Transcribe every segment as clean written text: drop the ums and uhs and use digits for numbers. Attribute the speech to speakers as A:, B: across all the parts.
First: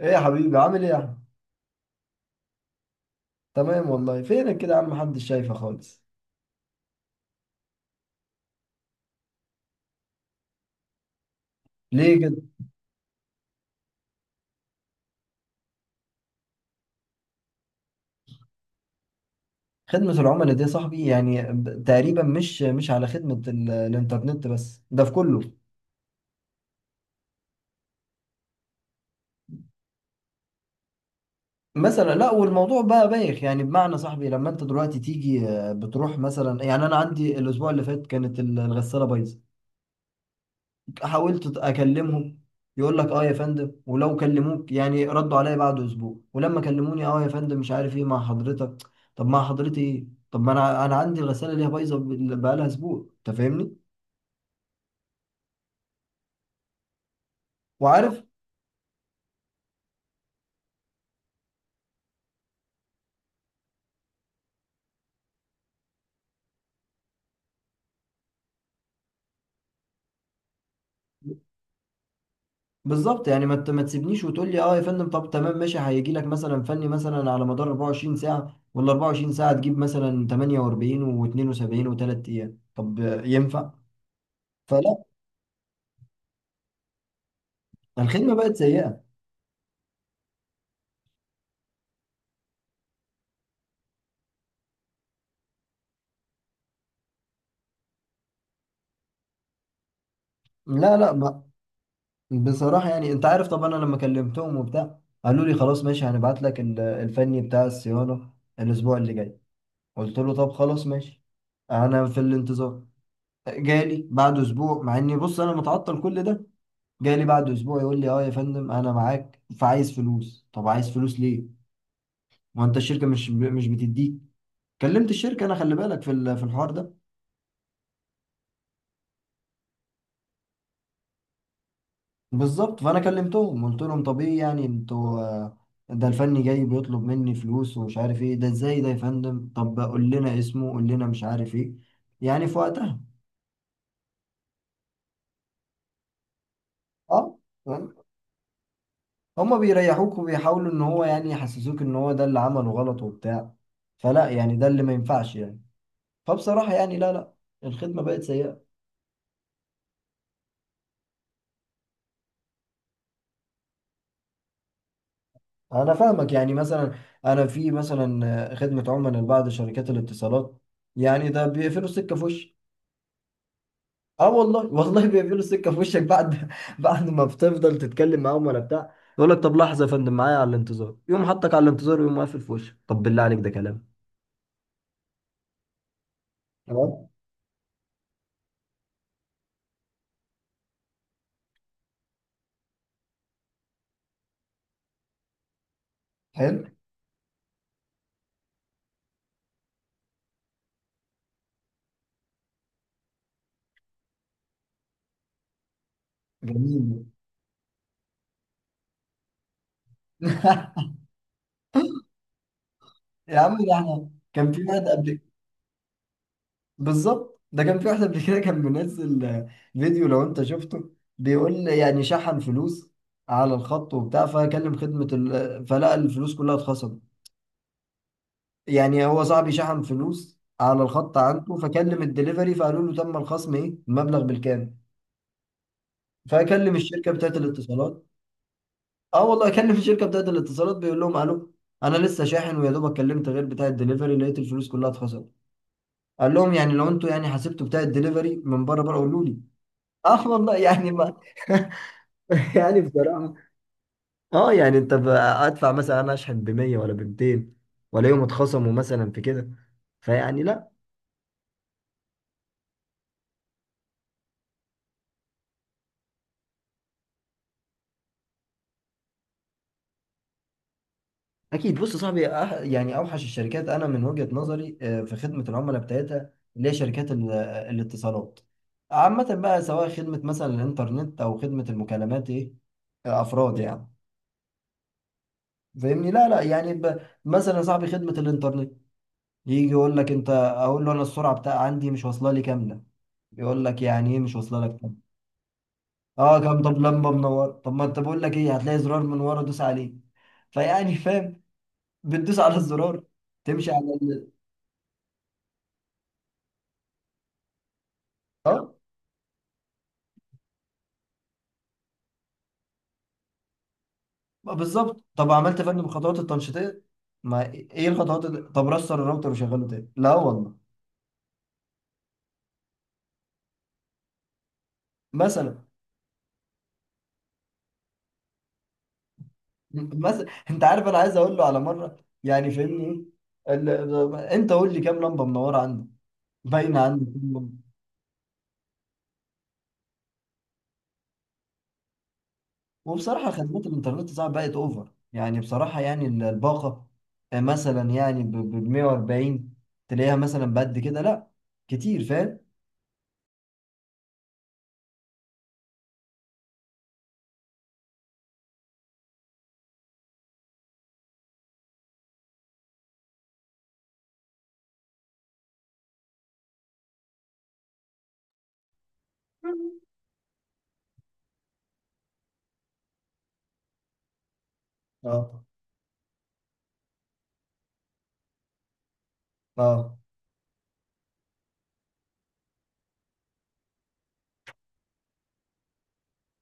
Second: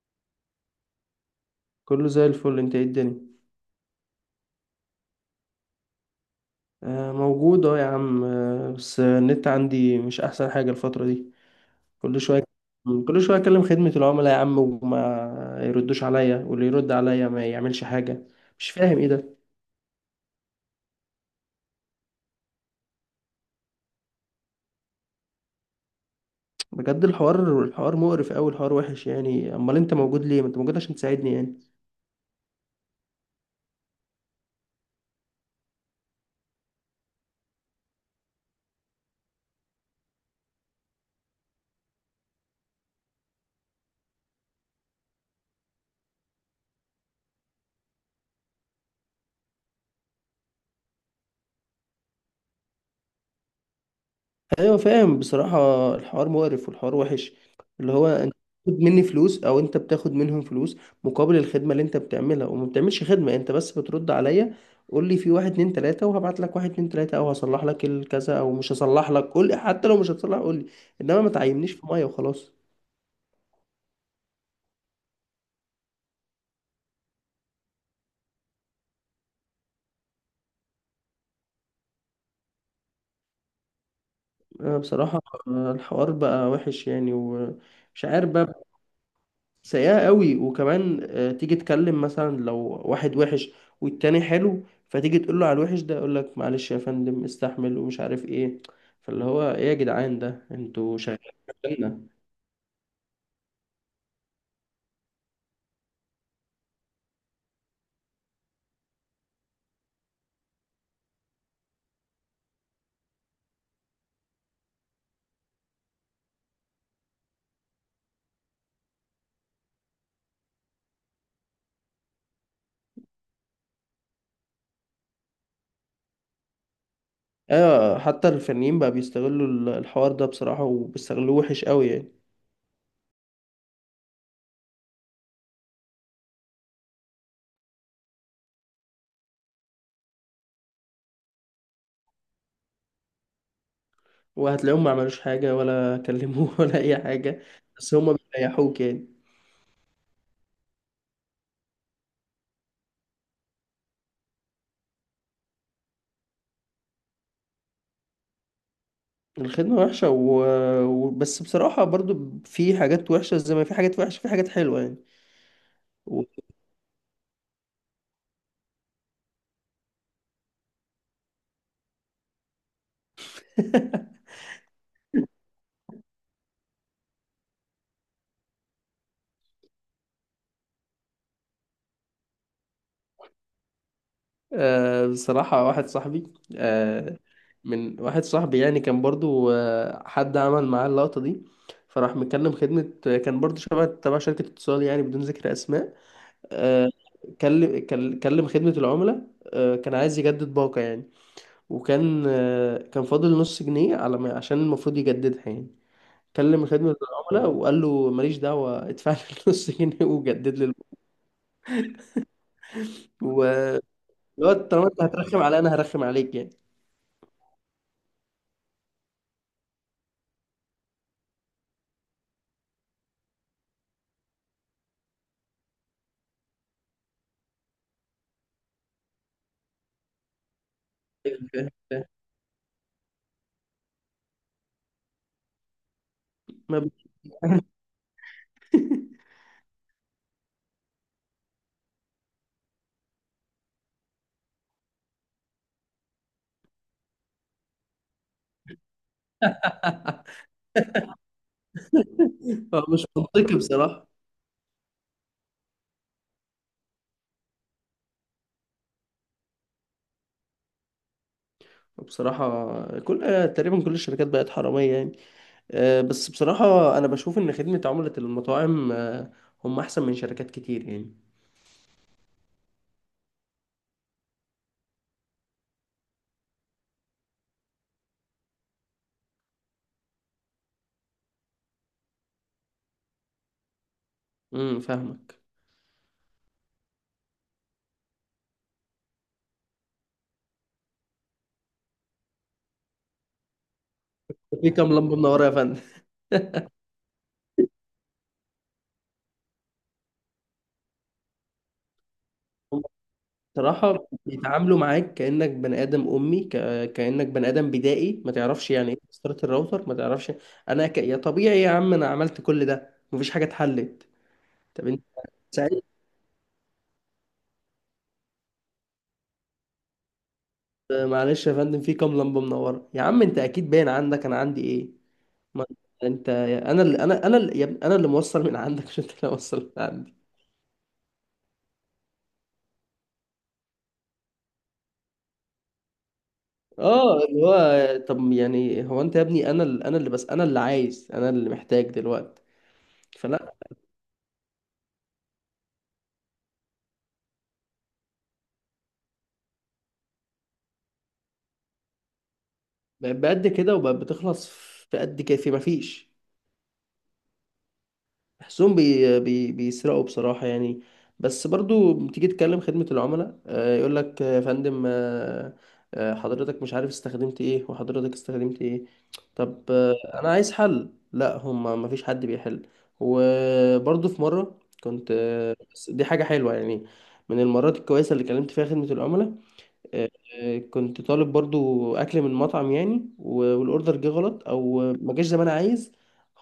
A: ايه يا حبيبي، عامل ايه يا احمد؟
B: كله زي الفل. انت ايه الدنيا؟
A: تمام والله. فينك كده يا عم؟ محدش شايفه خالص.
B: آه، موجود. اه يا عم. بس النت عندي مش احسن حاجة الفترة دي.
A: ليه
B: كل
A: كده؟
B: شوية كل شوية اكلم خدمة العملاء يا عم، وما يردوش عليا، واللي يرد عليا ما يعملش حاجة. مش فاهم ايه ده.
A: خدمة العملاء دي يا صاحبي يعني تقريبا مش على خدمة الانترنت بس، ده في كله.
B: بجد الحوار مقرف اوي، الحوار وحش يعني. امال انت موجود ليه؟ ما انت موجود عشان تساعدني يعني.
A: مثلا لا، والموضوع بقى بايخ، يعني بمعنى صاحبي لما انت دلوقتي تيجي، بتروح مثلا، يعني انا عندي الاسبوع اللي فات كانت الغسالة بايظة. حاولت اكلمهم، يقول لك اه يا فندم، ولو كلموك يعني ردوا عليا بعد اسبوع، ولما كلموني اه يا فندم مش عارف ايه مع حضرتك. طب مع حضرتي ايه؟ طب ما انا عندي الغساله اللي هي بايظه بقالها اسبوع، انت فاهمني
B: ايوه فاهم بصراحة، الحوار مقرف والحوار وحش. اللي هو
A: وعارف.
B: انت بتاخد مني فلوس او انت بتاخد منهم فلوس مقابل الخدمة اللي انت بتعملها، وما بتعملش خدمة، انت بس بترد عليا. قول لي في واحد اتنين تلاتة وهبعت لك واحد اتنين تلاتة، او هصلح لك الكذا او مش هصلح لك، قول لي. حتى لو مش هتصلح، قول لي. انما ما تعينيش في مية وخلاص.
A: بالظبط يعني ما تسيبنيش وتقول لي اه يا فندم، طب تمام ماشي، هيجي لك مثلا فني مثلا على مدار 24 ساعه، ولا 24 ساعه تجيب مثلا 48 و72 و3 ايام، طب ينفع؟
B: انا
A: فلا.
B: بصراحة الحوار بقى وحش يعني، ومش عارف
A: الخدمه بقت
B: بقى.
A: سيئه.
B: سيئة قوي. وكمان تيجي تكلم مثلا لو واحد وحش والتاني حلو، فتيجي تقول له على الوحش ده يقول لك معلش يا فندم استحمل، ومش عارف ايه. فاللي هو ايه يا جدعان؟ ده
A: لا
B: انتوا شغالين
A: لا،
B: عشاننا.
A: بصراحة يعني انت عارف طبعا، انا لما كلمتهم وبتاع، قالوا لي خلاص ماشي هنبعت لك الفني بتاع الصيانة الاسبوع اللي جاي. قلت له طب خلاص ماشي، انا في الانتظار. جالي بعد اسبوع، مع اني بص انا متعطل كل ده، جالي بعد اسبوع يقول لي اه يا فندم انا معاك فعايز فلوس. طب عايز فلوس ليه؟ ما انت الشركة مش بتديك. كلمت الشركة، انا خلي بالك في الحوار ده.
B: ايوه، حتى الفنيين بقى بيستغلوا الحوار ده بصراحة، وبيستغلوه وحش قوي يعني.
A: بالظبط، فانا كلمتهم قلت لهم طب ايه يعني انتوا، ده الفني جاي بيطلب مني فلوس ومش عارف ايه، ده ازاي ده يا فندم؟ طب قول لنا اسمه، قول لنا مش عارف ايه، يعني في وقتها.
B: وهتلاقيهم ما عملوش حاجة ولا كلموه ولا اي
A: اه.
B: حاجة.
A: فاهم؟
B: بس هما بيريحوك يعني.
A: هما بيريحوك، وبيحاولوا ان هو يعني يحسسوك ان هو ده اللي عمله غلط وبتاع. فلا يعني، ده اللي ما ينفعش يعني. فبصراحة يعني لا لا، الخدمة بقت سيئة.
B: الخدمة وحشة و... بس بصراحة برضو في حاجات وحشة، زي ما في حاجات وحشة في حاجات حلوة يعني.
A: انا فاهمك، يعني مثلا انا في مثلا، خدمة عملاء لبعض شركات الاتصالات، يعني ده بيقفلوا السكة في وشي. اه والله والله بيقفلوا السكه في وشك، بعد بعد ما بتفضل تتكلم معاهم ولا بتاع، يقول لك طب لحظه يا فندم معايا على الانتظار، يقوم حطك على الانتظار، ويقوم قافل في وشك. طب بالله عليك ده كلام؟
B: بصراحة واحد صاحبي
A: تمام.
B: من واحد صاحبي يعني كان برضو حد عمل معاه اللقطة دي. فراح مكلم خدمة، كان برضو شبه تبع شركة اتصال يعني، بدون ذكر أسماء.
A: حلو.
B: آه، كلم خدمة العملاء. كان عايز يجدد باقة يعني. وكان آه، كان فاضل نص جنيه على ما، عشان المفروض يجددها يعني. كلم خدمة
A: جميل.
B: العملاء وقال له ماليش دعوة، ادفع لي النص جنيه وجدد لي الباقة.
A: يا
B: و-
A: عم، ده احنا
B: اللي
A: كان
B: هو
A: في واحد
B: طالما انت
A: قبل.
B: هترخم عليا انا هرخم عليك يعني.
A: بالظبط، ده كان في واحد قبل كده كان منزل فيديو، لو انت شفته، بيقول يعني شحن فلوس على الخط وبتاع، فكلم خدمه ال... فلقى الفلوس كلها اتخصمت. يعني هو صاحبي شحن فلوس على الخط عنده، فكلم الدليفري، فقالوا له تم الخصم ايه المبلغ بالكامل. فكلم
B: فاهم؟ ما
A: الشركه بتاعت الاتصالات، اه والله كلم الشركه بتاعت الاتصالات، بيقول لهم الو، انا لسه شاحن ويا دوبك كلمت غير بتاع الدليفري، لقيت الفلوس كلها اتخصمت. قال لهم يعني لو انتوا يعني حسبتوا بتاع الدليفري من بره بره قولوا لي. اه والله يعني ما يعني
B: مش
A: بصراحة،
B: منطقي بصراحة.
A: اه يعني انت ادفع، مثلا انا اشحن ب 100 ولا ب 200 ولا يوم، اتخصموا مثلا في كده، فيعني لا.
B: بصراحة تقريبا كل الشركات بقت حرامية يعني. بس بصراحة أنا بشوف إن خدمة عملاء المطاعم هم أحسن من شركات كتير يعني.
A: اكيد، بص يا صاحبي، يعني اوحش الشركات انا من وجهة نظري، في خدمة العملاء بتاعتها، اللي هي شركات الاتصالات عامة بقى، سواء خدمة مثلا الانترنت او خدمة المكالمات ايه، افراد يعني.
B: فاهمك.
A: فاهمني؟ لا لا يعني، مثلا يا صاحبي خدمة الانترنت، يجي يقول لك انت، اقول له انا السرعة بتاع عندي مش واصلة لي كاملة، يقول لك يعني ايه مش واصلة
B: في
A: لك
B: كام
A: كاملة؟
B: لمبة منورة يا فندم؟
A: اه كام؟ طب لمبة منورة؟ طب ما انت بقول لك ايه، هتلاقي زرار من ورا دوس عليه. فيعني فاهم، بتدوس على
B: هم
A: الزرار، تمشي على
B: بصراحة
A: ال...
B: بيتعاملوا معاك كأنك بني آدم أمي، كأنك بني آدم بدائي، ما تعرفش
A: اه،
B: يعني إيه مسطرة الراوتر، ما تعرفش. يا طبيعي يا عم، أنا عملت كل ده مفيش حاجة اتحلت.
A: ما
B: طب، أنت
A: بالظبط. طب عملت فن بالخطوات التنشيطيه؟ ما ايه الخطوات اللي... طب رستر الراوتر وشغله تاني؟ لا والله.
B: معلش يا فندم، في كام لمبه منوره يا عم؟ انت اكيد باين عندك انا عندي ايه.
A: مثلا،
B: ما انت، انا اللي يا ابني، انا اللي موصل من عندك، مش انت اللي موصل من عندي.
A: مثلا انت عارف انا عايز اقول له على مره، يعني فهمني، ايه انت قول لي كام لمبه منوره عندك، باينه عندك
B: اه،
A: كام
B: اللي
A: لمبة.
B: هو طب يعني هو انت يا ابني، انا اللي بس، انا اللي عايز، انا اللي محتاج دلوقتي.
A: وبصراحه
B: فلا.
A: خدمات الانترنت صعب بقت اوفر، يعني بصراحه، يعني الباقه، مثلا يعني ب 140 تلاقيها مثلا بقد كده، لا كتير، فاهم.
B: بقت بقد كده، وبقت بتخلص في قد كده، في مفيش. بحسهم بي بي بيسرقوا بصراحة يعني. بس برضو بتيجي تكلم خدمة العملاء، يقول لك يا فندم، حضرتك مش عارف استخدمت ايه وحضرتك استخدمت ايه. طب، انا عايز حل. لا، هم ما فيش حد بيحل. وبرضو في مرة كنت
A: اه
B: بس دي حاجة حلوة يعني، من المرات الكويسة اللي كلمت فيها خدمة العملاء.
A: اه.
B: كنت طالب برضو اكل من مطعم يعني، والاوردر جه غلط او ما جاش زي ما انا عايز.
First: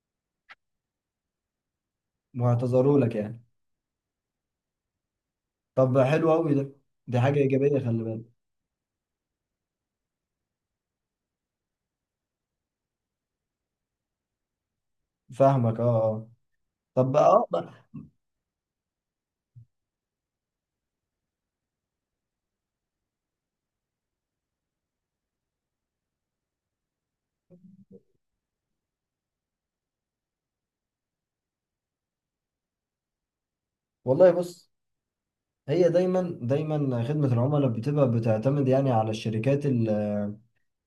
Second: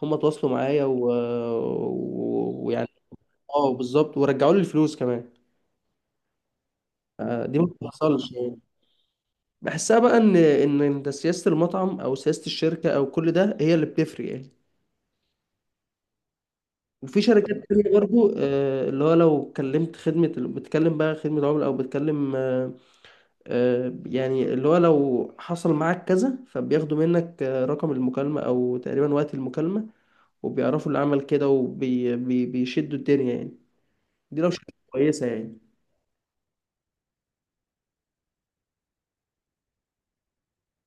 B: هم تواصلوا معايا ويعني.
A: واعتذروا لك يعني.
B: اه بالظبط، ورجعوا لي الفلوس كمان.
A: طب حلو قوي ده، دي حاجة
B: دي ما
A: إيجابية، خلي بالك.
B: بتحصلش يعني. بحسها بقى ان انت سياسه المطعم او سياسه الشركه او كل ده هي اللي بتفرق يعني.
A: فاهمك اه اه.
B: وفي شركات
A: بقى.
B: تانية برضو اللي هو لو كلمت خدمة، بتكلم بقى خدمة عملاء أو بتكلم، يعني اللي هو لو حصل معاك كذا فبياخدوا منك رقم المكالمة أو تقريبا وقت المكالمة، وبيعرفوا اللي عمل كده وبيشدوا الدنيا يعني.
A: والله
B: دي لو
A: بص،
B: شركة كويسة يعني.
A: هي دايما دايما خدمة العملاء بتبقى بتعتمد يعني على الشركات.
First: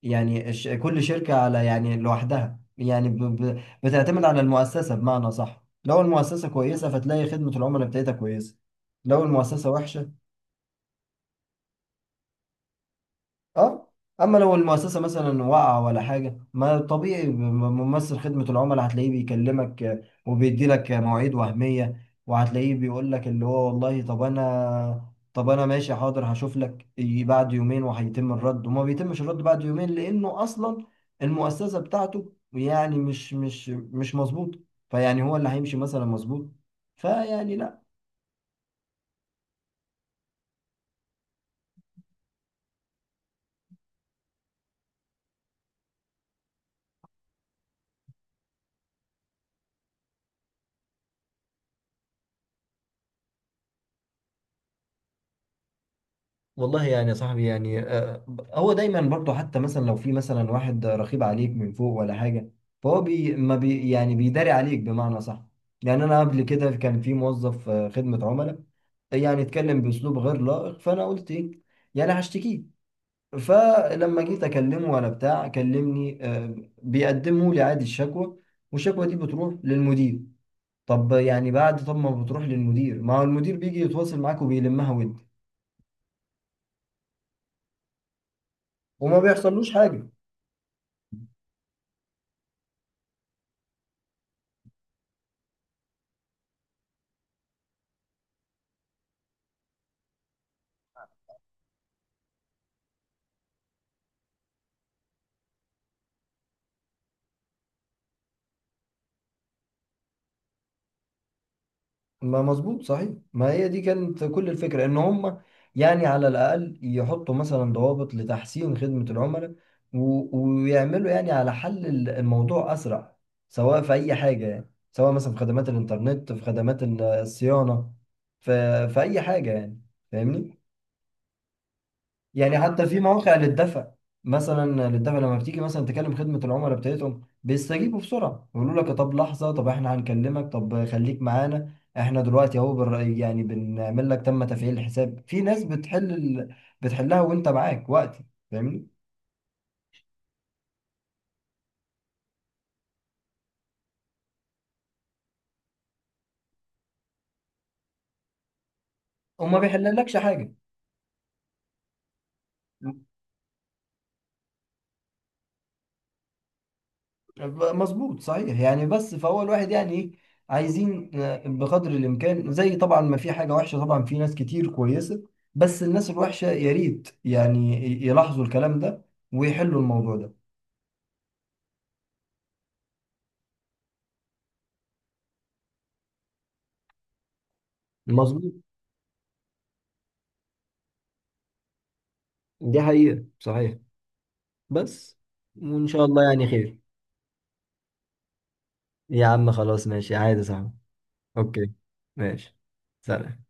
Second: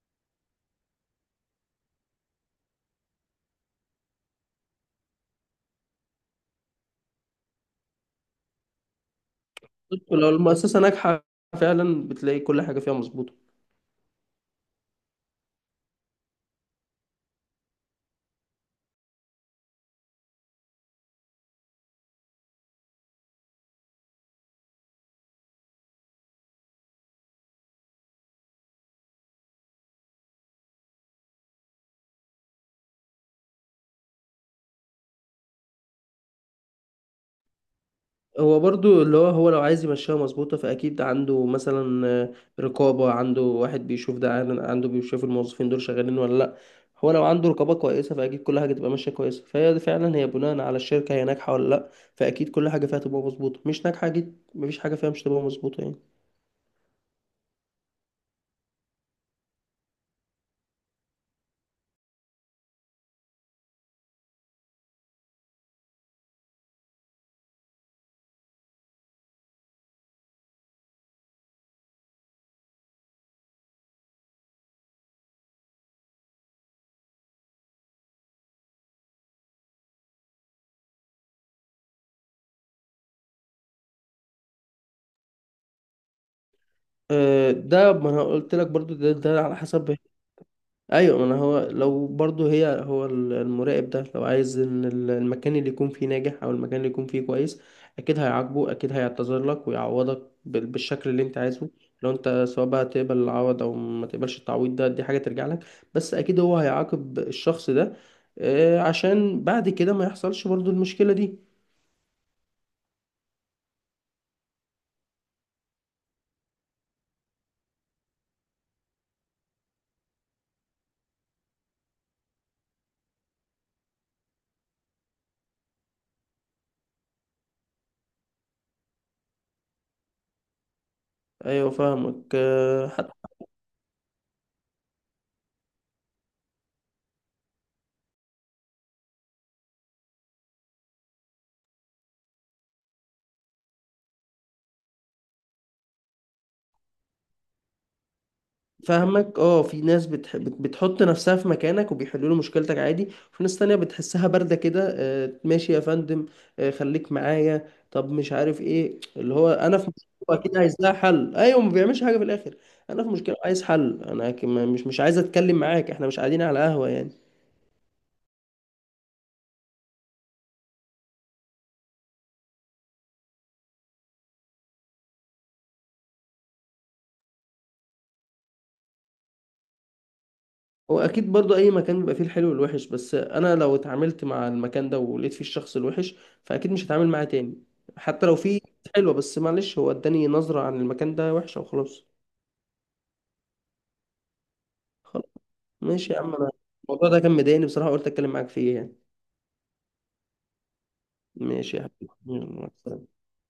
A: يعني كل شركة على يعني لوحدها، يعني ب بتعتمد على المؤسسة بمعنى صح. لو المؤسسة كويسة، فتلاقي خدمة العملاء بتاعتها كويسة، لو المؤسسة وحشة.
B: لو المؤسسة ناجحة، فعلا بتلاقي كل حاجة فيها مظبوطة.
A: اه، اما لو المؤسسه مثلا وقع ولا حاجه ما طبيعي، ممثل خدمه العملاء هتلاقيه بيكلمك، وبيدي لك مواعيد وهميه، وهتلاقيه بيقول لك اللي هو والله طب انا طب انا ماشي حاضر هشوف لك، يجي بعد يومين وهيتم الرد، وما بيتمش الرد بعد يومين، لانه اصلا المؤسسه بتاعته يعني مش مظبوط. فيعني هو اللي هيمشي مثلا مظبوط، فيعني لا.
B: هو برضو، اللي هو لو عايز يمشيها مظبوطة فأكيد عنده مثلا رقابة، عنده واحد بيشوف ده، عنده بيشوف الموظفين دول شغالين ولا لأ. هو لو عنده رقابة كويسة فأكيد كل حاجة تبقى ماشية كويسة. فهي دي فعلا، هي بناء على الشركة هي ناجحة ولا لأ. فأكيد كل حاجة فيها تبقى مظبوطة، مش ناجحة أكيد مفيش حاجة فيها مش تبقى مظبوطة يعني.
A: والله يعني يا صاحبي، يعني هو دايما برضه، حتى مثلا لو في مثلا واحد رقيب عليك من فوق ولا حاجه، فهو بي ما بي يعني بيداري عليك بمعنى صح. يعني انا قبل كده كان في موظف خدمه عملاء يعني اتكلم باسلوب غير لائق، فانا قلت ايه، يعني هشتكيه. فلما جيت اكلمه ولا بتاع، كلمني بيقدموا لي عادي الشكوى، والشكوى دي بتروح للمدير. طب يعني بعد طب ما بتروح للمدير، ما هو المدير بيجي يتواصل معاك وبيلمها ود،
B: ده ما أنا قلت لك برضو،
A: وما
B: ده على
A: بيحصلوش
B: حسب.
A: حاجه.
B: ايوه، ما انا هو لو برضو، هي هو المراقب ده لو عايز ان المكان اللي يكون فيه ناجح، او المكان اللي يكون فيه كويس، اكيد هيعاقبه، اكيد هيعتذر لك ويعوضك بالشكل اللي انت عايزه. لو انت سواء بقى تقبل العوض او ما تقبلش التعويض، ده دي حاجة ترجع لك. بس اكيد هو هيعاقب الشخص ده عشان بعد كده ما يحصلش برضو المشكلة دي.
A: ما مظبوط صحيح، ما هي دي كانت كل الفكرة، ان هم يعني على الاقل يحطوا مثلا ضوابط لتحسين خدمة العملاء، و- ويعملوا يعني على حل الموضوع اسرع، سواء في اي حاجة، يعني سواء مثلا في خدمات الانترنت، في خدمات الصيانة، في اي حاجة يعني. فاهمني.
B: ايوه فاهمك
A: يعني حتى في مواقع للدفع، مثلا للدفع، لما بتيجي مثلا تكلم خدمة العملاء بتاعتهم، بيستجيبوا بسرعة، يقولوا لك طب لحظة، طب احنا هنكلمك، طب خليك معانا، احنا دلوقتي اهو يعني بنعمل لك تم تفعيل الحساب، في ناس بتحل ال... بتحلها وانت معاك وقتي. فاهمني.
B: فاهمك اه. في ناس بتحط نفسها في مكانك وبيحلوا له مشكلتك عادي. وفي ناس تانية بتحسها باردة كده. ماشي يا فندم، خليك معايا، طب مش عارف ايه، اللي هو
A: وما
B: انا في
A: بيحللكش
B: مشكلة
A: حاجة.
B: اكيد عايز لها حل، ايوه ما بيعملش حاجة في الاخر. انا في مشكلة عايز حل، انا مش عايز اتكلم معاك، احنا مش قاعدين على قهوة يعني.
A: مظبوط صحيح يعني. بس فهو الواحد يعني ايه، عايزين بقدر الامكان، زي طبعا ما في حاجه وحشه، طبعا في ناس كتير كويسه، بس الناس الوحشه يا ريت يعني يلاحظوا الكلام ده ويحلوا الموضوع ده.
B: هو اكيد برضو اي مكان بيبقى فيه الحلو والوحش، بس انا لو اتعاملت مع المكان ده ولقيت فيه الشخص الوحش فاكيد مش هتعامل معاه تاني. حتى لو
A: مظبوط،
B: فيه حلوة، بس معلش، هو اداني نظرة عن المكان ده وحشة وخلاص.
A: دي حقيقة صحيح، بس
B: خلاص،
A: وإن شاء
B: ماشي يا
A: الله
B: عم.
A: يعني
B: انا
A: خير.
B: الموضوع ده كان مضايقني بصراحة، قلت اتكلم معاك فيه يعني.
A: يا عم خلاص، ماشي، عادي، صح. أوكي،
B: ماشي يا حبيبي، يلا،
A: ماشي،
B: مع السلامة.
A: سلام.